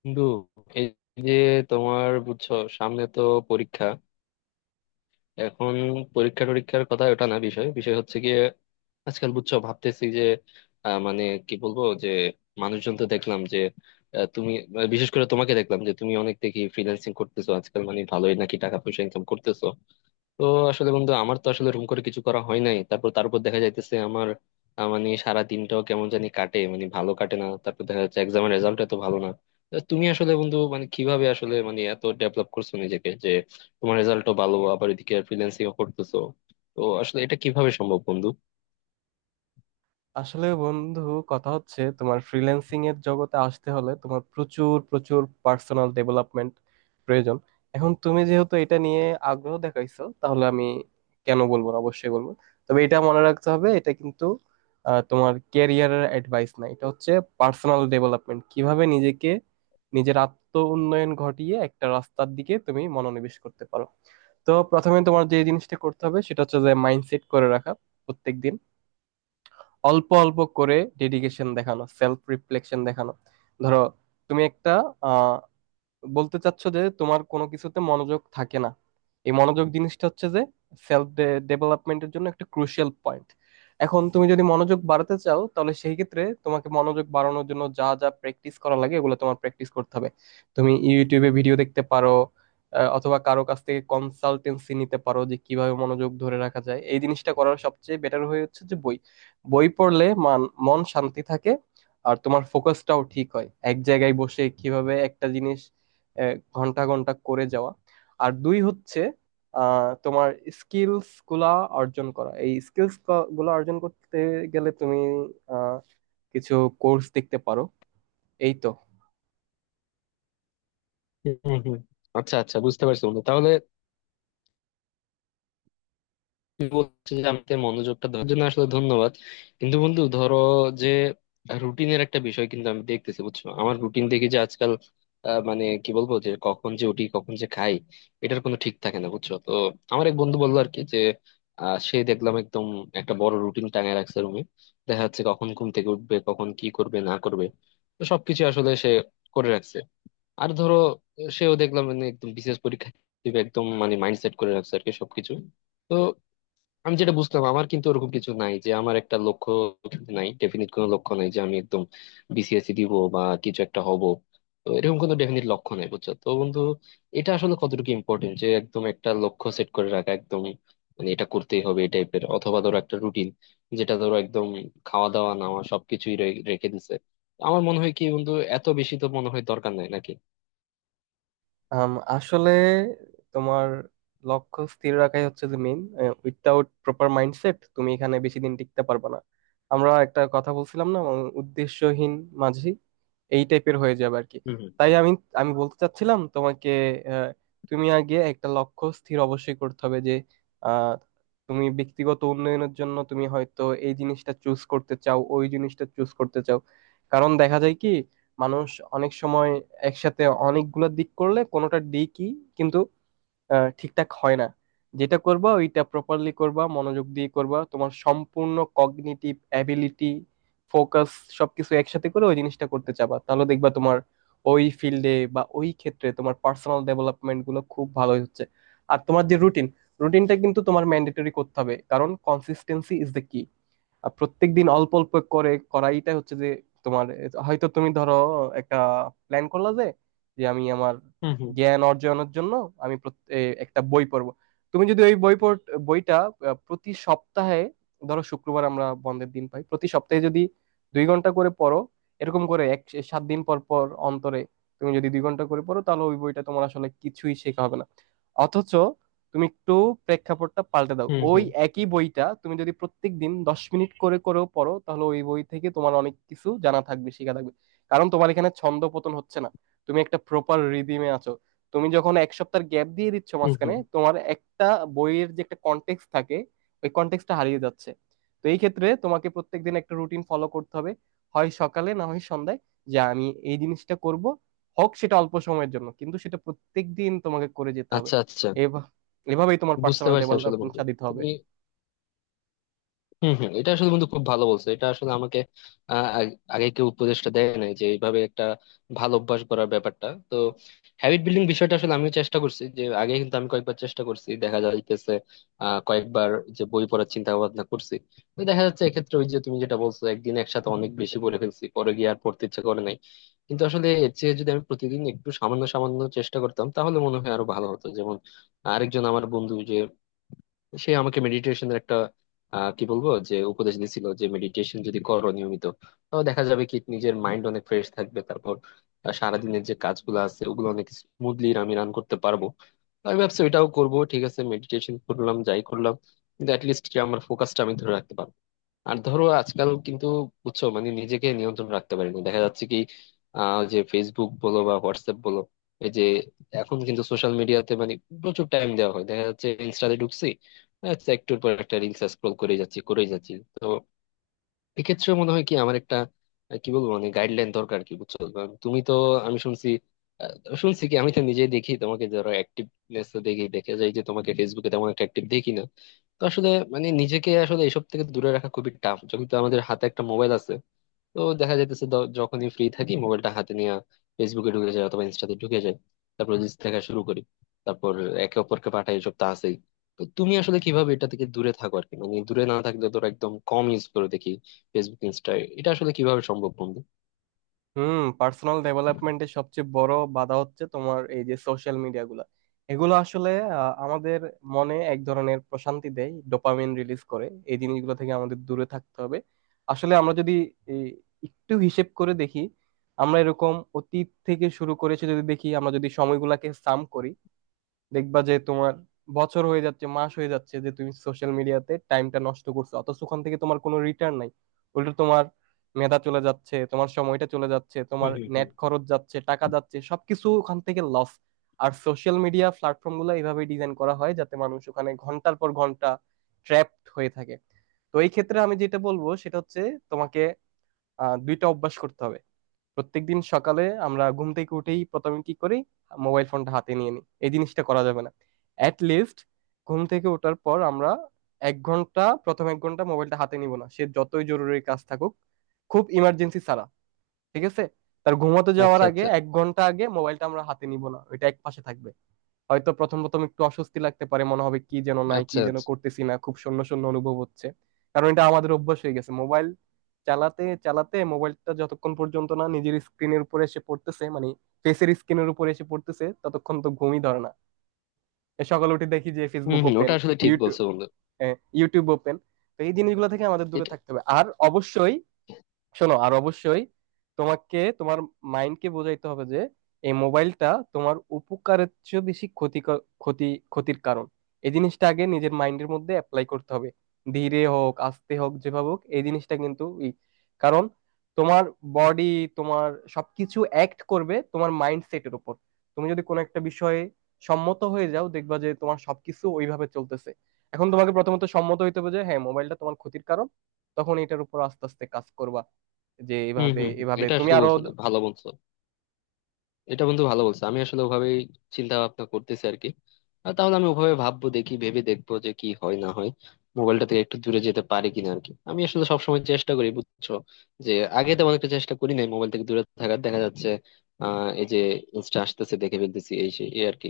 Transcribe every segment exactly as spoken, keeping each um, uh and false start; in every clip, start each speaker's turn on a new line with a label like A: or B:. A: বন্ধু, এই যে তোমার বুঝছো সামনে তো পরীক্ষা। এখন পরীক্ষা টরীক্ষার কথা ওটা না, বিষয় বিষয় হচ্ছে গিয়ে আজকাল বুঝছো ভাবতেছি যে আহ, মানে কি বলবো যে মানুষজন তো দেখলাম যে, আহ, তুমি আহ, বিশেষ করে তোমাকে দেখলাম যে তুমি অনেক দেখি ফ্রিল্যান্সিং করতেছো আজকাল, মানে ভালোই নাকি টাকা পয়সা ইনকাম করতেছো। তো আসলে বন্ধু, আমার তো আসলে রুম করে কিছু করা হয় নাই। তারপর তারপর দেখা যাইতেছে আমার আহ, মানে সারা দিনটাও কেমন জানি কাটে, মানে ভালো কাটে না। তারপর দেখা যাচ্ছে এক্সামের রেজাল্ট এত ভালো না। তো তুমি আসলে বন্ধু মানে কিভাবে আসলে মানে এত ডেভেলপ করছো নিজেকে যে তোমার রেজাল্টও ভালো, আবার এদিকে ফ্রিল্যান্সিং করতেছো। তো আসলে এটা কিভাবে সম্ভব বন্ধু?
B: আসলে বন্ধু, কথা হচ্ছে তোমার ফ্রিল্যান্সিং এর জগতে আসতে হলে তোমার প্রচুর প্রচুর পার্সোনাল ডেভেলপমেন্ট প্রয়োজন। এখন তুমি যেহেতু এটা নিয়ে আগ্রহ দেখাইছো, তাহলে আমি কেন বলবো না, অবশ্যই বলবো। তবে এটা মনে রাখতে হবে, এটা কিন্তু আহ, তোমার ক্যারিয়ারের অ্যাডভাইস না, এটা হচ্ছে পার্সোনাল ডেভেলপমেন্ট। কিভাবে নিজেকে, নিজের আত্ম উন্নয়ন ঘটিয়ে একটা রাস্তার দিকে তুমি মনোনিবেশ করতে পারো। তো প্রথমে তোমার যে জিনিসটা করতে হবে সেটা হচ্ছে যে মাইন্ডসেট করে রাখা, প্রত্যেকদিন অল্প অল্প করে ডেডিকেশন দেখানো, সেলফ রিফ্লেকশন দেখানো। ধরো তুমি একটা আহ বলতে চাচ্ছ যে তোমার কোনো কিছুতে মনোযোগ থাকে না। এই মনোযোগ জিনিসটা হচ্ছে যে সেলফ ডেভেলপমেন্টের জন্য একটা ক্রুশিয়াল পয়েন্ট। এখন তুমি যদি মনোযোগ বাড়াতে চাও, তাহলে সেই ক্ষেত্রে তোমাকে মনোযোগ বাড়ানোর জন্য যা যা প্র্যাকটিস করা লাগে এগুলো তোমার প্র্যাকটিস করতে হবে। তুমি ইউটিউবে ভিডিও দেখতে পারো, আহ, অথবা কারো কাছ থেকে কনসালটেন্সি নিতে পারো যে কিভাবে মনোযোগ ধরে রাখা যায়। এই জিনিসটা করার সবচেয়ে বেটার হয়ে হচ্ছে যে বই, বই পড়লে মান মন শান্তি থাকে, আর তোমার ফোকাসটাও ঠিক হয়, এক জায়গায় বসে কিভাবে একটা জিনিস আহ, ঘন্টা ঘন্টা করে যাওয়া। আর দুই হচ্ছে আহ, তোমার স্কিলস গুলা অর্জন করা। এই স্কিলস গুলা অর্জন করতে গেলে তুমি আহ, কিছু কোর্স দেখতে পারো। এই তো।
A: হম হম। আচ্ছা আচ্ছা, বুঝতে পারছি বন্ধু। তাহলে বলছি যে আমাদের মনোযোগটা দেওয়ার জন্য আসলে ধন্যবাদ। কিন্তু বন্ধু ধরো যে রুটিনের একটা বিষয় কিন্তু আমি দেখতেছি, বুঝছো আমার রুটিন দেখি যে আজকাল আহ, মানে কি বলবো যে কখন যে উঠি, কখন যে খাই, এটার কোনো ঠিক থাকে না। বুঝছো তো, আমার এক বন্ধু বললো আর কি যে আহ, সে দেখলাম একদম একটা বড় রুটিন টাঙায় রাখছে রুমে। দেখা যাচ্ছে কখন ঘুম থেকে উঠবে, কখন কি করবে না করবে, তো সবকিছু আসলে সে করে রাখছে। আর ধরো, সেও দেখলাম মানে একদম বিশেষ পরীক্ষা দিবে, একদম মানে মাইন্ডসেট করে রাখছে আর কি সবকিছু। তো আমি যেটা বুঝলাম আমার কিন্তু ওরকম কিছু নাই, যে আমার একটা লক্ষ্য নাই, ডেফিনিট কোনো লক্ষ্য নাই যে আমি একদম বিসিএসসি দিব বা কিছু একটা হব। তো এরকম কোনো ডেফিনিট লক্ষ্য নাই, বুঝছো তো বন্ধু। এটা আসলে কতটুকু ইম্পর্টেন্ট যে একদম একটা লক্ষ্য সেট করে রাখা, একদম মানে এটা করতেই হবে এই টাইপের, অথবা ধরো একটা রুটিন যেটা ধরো একদম খাওয়া দাওয়া নেওয়া সবকিছুই রে- রেখে দিছে। আমার মনে হয় কি বন্ধু, এত বেশি তো মনে হয় দরকার নাই নাকি?
B: আম, আসলে তোমার লক্ষ্য স্থির রাখাই হচ্ছে যে মেইন। উইথাউট প্রপার মাইন্ডসেট তুমি এখানে বেশি দিন টিকতে পারবে না। আমরা একটা কথা বলছিলাম না, উম, উদ্দেশ্যহীন মাঝি এই টাইপের হয়ে যাবে আর কি।
A: হুম
B: তাই আমি আমি বলতে চাচ্ছিলাম তোমাকে, আহ, তুমি আগে একটা লক্ষ্য স্থির অবশ্যই করতে হবে যে আহ, তুমি ব্যক্তিগত উন্নয়নের জন্য তুমি হয়তো এই জিনিসটা চুজ করতে চাও, ওই জিনিসটা চুজ করতে চাও। কারণ দেখা যায় কি, মানুষ অনেক সময় একসাথে অনেকগুলো দিক করলে কোনোটা দিকই কিন্তু আহ, ঠিকঠাক হয় না। যেটা করবা ওইটা প্রপারলি করবা, মনোযোগ দিয়ে করবা, তোমার সম্পূর্ণ কগনিটিভ অ্যাবিলিটি, ফোকাস, সবকিছু একসাথে করে ওই জিনিসটা করতে চাবা, তাহলে দেখবা তোমার ওই ফিল্ডে বা ওই ক্ষেত্রে তোমার পার্সোনাল ডেভেলপমেন্ট গুলো খুব ভালোই হচ্ছে। আর তোমার যে রুটিন রুটিনটা কিন্তু তোমার ম্যান্ডেটরি করতে হবে, কারণ কনসিস্টেন্সি ইজ দ্য কি। আর প্রত্যেকদিন অল্প অল্প করে করাইটা হচ্ছে যে তোমার, হয়তো তুমি ধরো একটা প্ল্যান করলা যে, যে আমি আমার
A: হুম হুম
B: জ্ঞান অর্জনের জন্য আমি প্রত- এ, একটা বই পড়বো। তুমি যদি ওই বই পড়, বইটা আহ, প্রতি সপ্তাহে, ধরো শুক্রবার আমরা বন্ধের দিন পাই, প্রতি সপ্তাহে যদি দুই ঘন্টা করে পড়ো, এরকম করে এক সাত দিন পর পর অন্তরে তুমি যদি দুই ঘন্টা করে পড়ো, তাহলে ওই বইটা তোমার আসলে কিছুই শেখা হবে না। অথচ তুমি একটু প্রেক্ষাপটটা পাল্টে দাও,
A: হুম। হুম
B: ওই
A: হুম
B: একই বইটা তুমি যদি প্রত্যেকদিন দশ মিনিট করে করেও পড়ো, তাহলে ওই বই থেকে তোমার অনেক কিছু জানা থাকবে, শেখা থাকবে। কারণ তোমার এখানে ছন্দ পতন হচ্ছে না, তুমি একটা প্রপার রিদিমে আছো। তুমি যখন এক সপ্তাহ গ্যাপ দিয়ে দিচ্ছ,
A: হুম
B: মাঝখানে
A: হুম।
B: তোমার একটা বইয়ের যে একটা কনটেক্সট থাকে, ওই কনটেক্সটটা হারিয়ে যাচ্ছে। তো এই ক্ষেত্রে তোমাকে প্রত্যেকদিন একটা রুটিন ফলো করতে হবে, হয় সকালে না হয় সন্ধ্যায়, যে আমি এই জিনিসটা করব। হোক সেটা অল্প সময়ের জন্য, কিন্তু সেটা প্রত্যেকদিন তোমাকে করে যেতে হবে।
A: আচ্ছা আচ্ছা,
B: এভাবে, এভাবেই তোমার
A: বুঝতে
B: পার্সোনাল
A: পারছি আসলে বন্ধু।
B: ডেভেলপমেন্টটা দিতে হবে।
A: হম হম। এটা আসলে বন্ধু খুব ভালো বলছো। এটা আসলে আমাকে আহ, আগ- আগে কেউ উপদেশটা দেয় নাই যে এইভাবে একটা ভালো অভ্যাস করার ব্যাপারটা তো। হ্যাবিট বিল্ডিং বিষয়টা আসলে আমিও চেষ্টা করছি যে, আগে কিন্তু আমি কয়েকবার চেষ্টা করছি, দেখা যাইতেছে আহ কয়েকবার যে বই পড়ার চিন্তা ভাবনা করছি। তো দেখা যাচ্ছে এক্ষেত্রে ওই যে তুমি যেটা বলছো, একদিন একসাথে অনেক বেশি পড়ে ফেলছি, পরে গিয়ে আর পড়তে ইচ্ছা করে নাই। কিন্তু আসলে এর চেয়ে যদি আমি প্রতিদিন একটু সামান্য সামান্য চেষ্টা করতাম, তাহলে মনে হয় আরো ভালো হতো। যেমন আরেকজন আমার বন্ধু যে, সে আমাকে মেডিটেশনের একটা আহ, কি বলবো যে উপদেশ দিছিল, যে মেডিটেশন যদি করো নিয়মিত, তাহলে দেখা যাবে কি নিজের মাইন্ড অনেক ফ্রেশ থাকবে, তারপর আহ, সারাদিনের যে কাজগুলো আছে ওগুলো অনেক স্মুথলি আমি রান করতে পারবো। তো আমি ভাবছি ওইটাও করবো। ঠিক আছে মেডিটেশন করলাম যাই করলাম, কিন্তু অ্যাটলিস্ট আমার ফোকাসটা আমি ধরে রাখতে পারবো। আর ধরো আজকাল কিন্তু বুঝছো মানে নিজেকে নিয়ন্ত্রণ রাখতে পারি না, দেখা যাচ্ছে কি আহ ওই যে ফেসবুক বলো বা হোয়াটসঅ্যাপ বলো, এই যে এখন কিন্তু সোশ্যাল মিডিয়াতে মানে প্রচুর টাইম দেওয়া হয়। দেখা যাচ্ছে ইনস্টাতে ঢুকছি, আচ্ছা একটুর পর একটা রিলস স্ক্রল করে যাচ্ছি করে যাচ্ছি। তো এক্ষেত্রে মনে হয় কি আমার একটা আহ, কি বলবো মানে গাইডলাইন দরকার কি, বুঝছো? কারণ তুমি তো, আমি শুনছি আহ, শুনছি কি, আমি তো নিজেই দেখি তোমাকে, ধরো অ্যাক্টিভনেস তো দেখি, দেখে যাই যে তোমাকে ফেসবুকে তেমন একটা অ্যাক্টিভ দেখি না। তো আসলে মানে নিজেকে আসলে এসব থেকে দূরে রাখা খুবই টাফ, যখন তো আমাদের হাতে একটা মোবাইল আছে। তো দেখা যাইতেছে দ- যখনই ফ্রি থাকি মোবাইলটা হাতে নিয়ে ফেসবুকে ঢুকে যায় অথবা ইনস্টাতে ঢুকে যায়, তারপর রিলস দেখা শুরু করি, তারপর একে অপরকে পাঠাই, এসব তো আছেই। তো তুমি আসলে কিভাবে এটা থেকে দূরে থাকো আর কি, মানে দূরে না থাকলে তোর একদম কম ইউজ করে দেখি ফেসবুক ইনস্টা। এটা আসলে কিভাবে সম্ভব বন্ধু?
B: হুম, পার্সোনাল ডেভেলপমেন্টের সবচেয়ে বড় বাধা হচ্ছে তোমার এই যে সোশ্যাল মিডিয়া গুলা। এগুলো আসলে আহ, আমাদের মনে এক ধরনের প্রশান্তি দেয়, ডোপামিন রিলিজ করে। এই জিনিসগুলো থেকে আমাদের দূরে থাকতে হবে। আসলে আমরা যদি এই, একটু হিসেব করে দেখি, আমরা এরকম অতীত থেকে শুরু করেছে যদি দেখি, আমরা যদি সময়গুলাকে সাম করি, দেখবা যে তোমার বছর হয়ে যাচ্ছে, মাস হয়ে যাচ্ছে যে তুমি সোশ্যাল মিডিয়াতে টাইমটা নষ্ট করছো, অথচ ওখান থেকে তোমার কোনো রিটার্ন নাই। উল্টো তোমার মেধা চলে যাচ্ছে, তোমার সময়টা চলে যাচ্ছে,
A: হুম
B: তোমার
A: হুম হুম।
B: নেট খরচ যাচ্ছে, টাকা যাচ্ছে, সবকিছু ওখান থেকে লস। আর সোশ্যাল মিডিয়া প্ল্যাটফর্ম গুলো এইভাবে ডিজাইন করা হয় যাতে মানুষ ওখানে ঘন্টার পর ঘন্টা ট্র্যাপড হয়ে থাকে। তো এই ক্ষেত্রে আমি যেটা বলবো সেটা হচ্ছে তোমাকে আহ, দুইটা অভ্যাস করতে হবে। প্রত্যেকদিন সকালে আমরা ঘুম থেকে উঠেই প্রথমে কি করি, মোবাইল ফোনটা হাতে নিয়ে নিই। এই জিনিসটা করা যাবে না। অ্যাট লিস্ট ঘুম থেকে ওঠার পর আমরা এক ঘন্টা, প্রথম এক ঘন্টা মোবাইলটা হাতে নিব না, সে যতই জরুরি কাজ থাকুক, খুব ইমার্জেন্সি ছাড়া। ঠিক আছে? তার ঘুমাতে যাওয়ার
A: আচ্ছা
B: আগে
A: আচ্ছা।
B: এক ঘন্টা আগে মোবাইলটা আমরা হাতে নিব না, ওইটা এক পাশে থাকবে। হয়তো প্রথম প্রথম একটু অস্বস্তি লাগতে পারে, মনে হবে কি যেন নাই, কি
A: আচ্ছা
B: যেন
A: আচ্ছা।
B: করতেছি না, খুব শূন্য শূন্য অনুভব হচ্ছে। কারণ এটা আমাদের অভ্যাস হয়ে গেছে, মোবাইল চালাতে চালাতে মোবাইলটা যতক্ষণ পর্যন্ত না নিজের স্ক্রিনের উপরে এসে পড়তেছে, মানে ফেসের স্ক্রিনের উপরে এসে পড়তেছে, ততক্ষণ তো ঘুমই ধরে না। এ সকালে উঠে দেখি যে
A: হম
B: ফেসবুক
A: হম,
B: ওপেন,
A: ওটা আসলে ঠিক
B: ইউটিউব
A: বলছো বন্ধু।
B: YouTube open. তো এই জিনিসগুলো থেকে আমাদের দূরে
A: এটা।
B: থাকতে হবে। আর অবশ্যই শোনো, আর অবশ্যই তোমাকে তোমার মাইন্ডকে বোঝাইতে হবে যে এই মোবাইলটা তোমার উপকারের চেয়ে বেশি ক্ষতি, ক্ষতি ক্ষতির কারণ। এই জিনিসটা আগে নিজের মাইন্ডের মধ্যে অ্যাপ্লাই করতে হবে, ধীরে হোক আস্তে হোক যেভাবে হোক এই জিনিসটা কিন্তু ই। কারণ তোমার বডি, তোমার সবকিছু অ্যাক্ট করবে তোমার মাইন্ডসেটের উপর। তুমি যদি কোনো একটা বিষয়ে সম্মত হয়ে যাও, দেখবা যে তোমার সবকিছু ওইভাবে চলতেছে। এখন তোমাকে প্রথমত সম্মত হইতে হবে যে হ্যাঁ, মোবাইলটা তোমার ক্ষতির কারণ। তখন এটার উপর আস্তে আস্তে কাজ করবা, যে
A: হম
B: এভাবে
A: হম হম,
B: এভাবে
A: এটা
B: তুমি
A: আসলে
B: আরো।
A: বলছো, ভালো বলছো। এটা বন্ধু ভালো বলছো, আমি আসলে ওভাবেই চিন্তা ভাবনা করতেছি আর কি। আর তাহলে আমি ওভাবে ভাববো, দেখি ভেবে দেখবো যে কি হয় না হয়, মোবাইলটা থেকে একটু দূরে যেতে পারি কিনা আর কি। আমি আসলে সবসময় চেষ্টা করি বুঝছো যে, আগে তেমন একটা চেষ্টা করি নাই মোবাইল থেকে দূরে থাকার, দেখা যাচ্ছে আহ এই যে ইনস্টা আসতেছে দেখে ফেলতেছি এই সেই এই আর কি।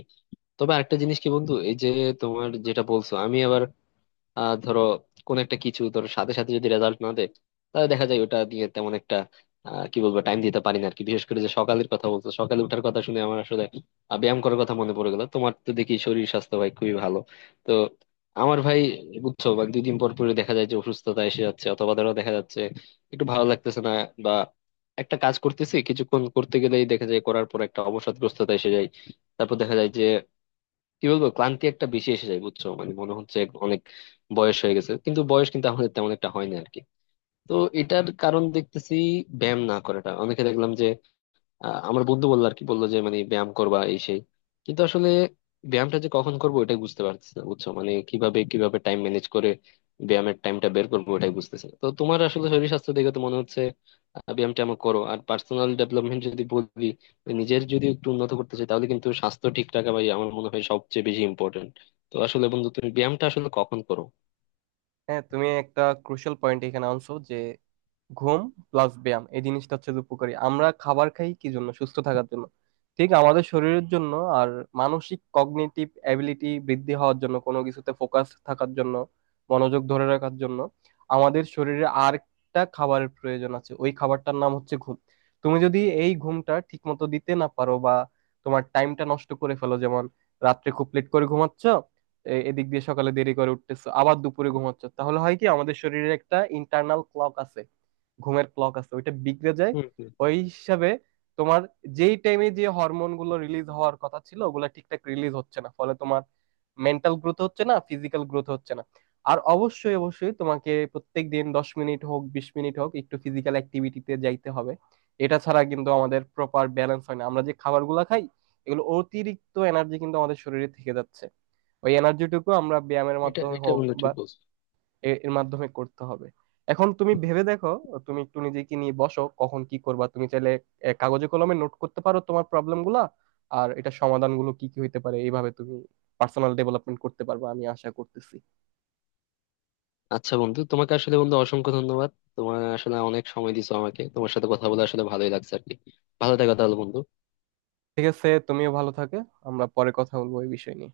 A: তবে আরেকটা জিনিস কি বন্ধু, এই যে তোমার যেটা বলছো, আমি আবার আহ ধরো কোন একটা কিছু, ধরো সাথে সাথে যদি রেজাল্ট না দেয়, তাহলে দেখা যায় ওটা দিয়ে তেমন একটা আহ, কি বলবো টাইম দিতে পারি না আর কি। বিশেষ করে যে সকালের কথা বলতো, সকালে ওঠার কথা শুনে আমার আসলে আহ, ব্যায়াম করার কথা মনে পড়ে গেল। তোমার তো দেখি শরীর স্বাস্থ্য ভাই খুবই ভালো। তো আমার ভাই বুঝছো বা দুই দিন পর পরে দেখা যায় যে অসুস্থতা এসে যাচ্ছে, অথবা ধরো দেখা যাচ্ছে একটু ভালো লাগতেছে না, বা একটা কাজ করতেছি, কিছুক্ষণ করতে গেলেই দেখা যায় করার পর একটা অবসাদগ্রস্ততা এসে যায়। তারপর দেখা যায় যে কি বলবো, ক্লান্তি একটা বেশি এসে যায়, বুঝছো মানে মনে হচ্ছে এক- অনেক বয়স হয়ে গেছে, কিন্তু বয়স কিন্তু আমাদের তেমন একটা হয় না আরকি। তো এটার কারণ দেখতেছি ব্যায়াম না করাটা। অনেকে দেখলাম যে আহ, আমার বন্ধু বললো আর কি, বললো যে মানে ব্যায়াম করবা এই সেই, কিন্তু আসলে ব্যায়ামটা যে কখন করবো এটাই বুঝতে পারতেছি না, বুঝছো মানে কিভাবে কিভাবে টাইম ম্যানেজ করে ব্যায়ামের টাইমটা বের করবো ওটাই বুঝতেছি না। তো তোমার আসলে শরীর স্বাস্থ্য দেখে তো মনে হচ্ছে আহ, ব্যায়ামটা আমার করো, আর পার্সোনাল ডেভেলপমেন্ট যদি বলি, নিজের যদি একটু উন্নত করতে চাই তাহলে কিন্তু স্বাস্থ্য ঠিক রাখা ভাই আমার মনে হয় সবচেয়ে বেশি ইম্পর্টেন্ট। তো আসলে বন্ধু তুমি ব্যায়ামটা আসলে কখন করো?
B: হ্যাঁ, তুমি একটা ক্রুশিয়াল পয়েন্ট এখানে আনছো যে ঘুম প্লাস ব্যায়াম, এই জিনিসটা হচ্ছে যে উপকারী। আমরা খাবার খাই কি জন্য, সুস্থ থাকার জন্য, ঠিক আমাদের শরীরের জন্য। আর মানসিক কগনিটিভ অ্যাবিলিটি বৃদ্ধি হওয়ার জন্য, কোনো কিছুতে ফোকাস থাকার জন্য, মনোযোগ ধরে রাখার জন্য আমাদের শরীরে আরেকটা খাবারের প্রয়োজন আছে, ওই খাবারটার নাম হচ্ছে ঘুম। তুমি যদি এই ঘুমটা ঠিক মতো দিতে না পারো, বা তোমার টাইমটা নষ্ট করে ফেলো, যেমন রাত্রে খুব লেট করে ঘুমাচ্ছ, এ- এদিক দিয়ে সকালে দেরি করে উঠতেছো, আবার দুপুরে ঘুমাচ্ছ, তাহলে হয় কি, আমাদের শরীরে একটা ইন্টারনাল ক্লক আছে, ঘুমের ক্লক আছে, ওইটা বিগড়ে যায়।
A: হম হম হম।
B: ওই হিসাবে তোমার যেই টাইমে যে হরমোন গুলো রিলিজ হওয়ার কথা ছিল, ওগুলো ঠিকঠাক রিলিজ হচ্ছে না, ফলে তোমার মেন্টাল গ্রোথ হচ্ছে না, ফিজিক্যাল গ্রোথ হচ্ছে না। আর অবশ্যই অবশ্যই তোমাকে প্রত্যেক দিন দশ মিনিট হোক বিশ মিনিট হোক একটু ফিজিক্যাল অ্যাক্টিভিটিতে যাইতে হবে। এটা ছাড়া কিন্তু আমাদের প্রপার ব্যালেন্স হয় না। আমরা যে খাবারগুলো খাই, এগুলো অতিরিক্ত এনার্জি কিন্তু আমাদের শরীরে থেকে যাচ্ছে, ওই এনার্জিটুকু আমরা ব্যায়ামের
A: এটা
B: মাধ্যমে
A: এটা
B: হোক
A: বন্ধু
B: বা
A: ঠিক বলছো।
B: এ- এর মাধ্যমে করতে হবে। এখন তুমি ভেবে দেখো, তুমি একটু নিজেকে নিয়ে বসো কখন কি করবা। তুমি চাইলে এ, কাগজে কলমে নোট করতে পারো তোমার প্রবলেম গুলা, আর এটা সমাধানগুলো কি কি হইতে পারে, এইভাবে তুমি পার্সোনাল ডেভেলপমেন্ট করতে পারবা, আমি আশা করতেছি।
A: আচ্ছা বন্ধু, তোমাকে আসলে বন্ধু অসংখ্য ধন্যবাদ। তোমার আসলে অনেক সময় দিছো আমাকে, তোমার সাথে কথা বলে আসলে ভালোই লাগছে আর কি। ভালো থাকো তাহলে বন্ধু।
B: ঠিক আছে, তুমিও ভালো থাকে, আমরা পরে কথা বলবো এই বিষয় নিয়ে।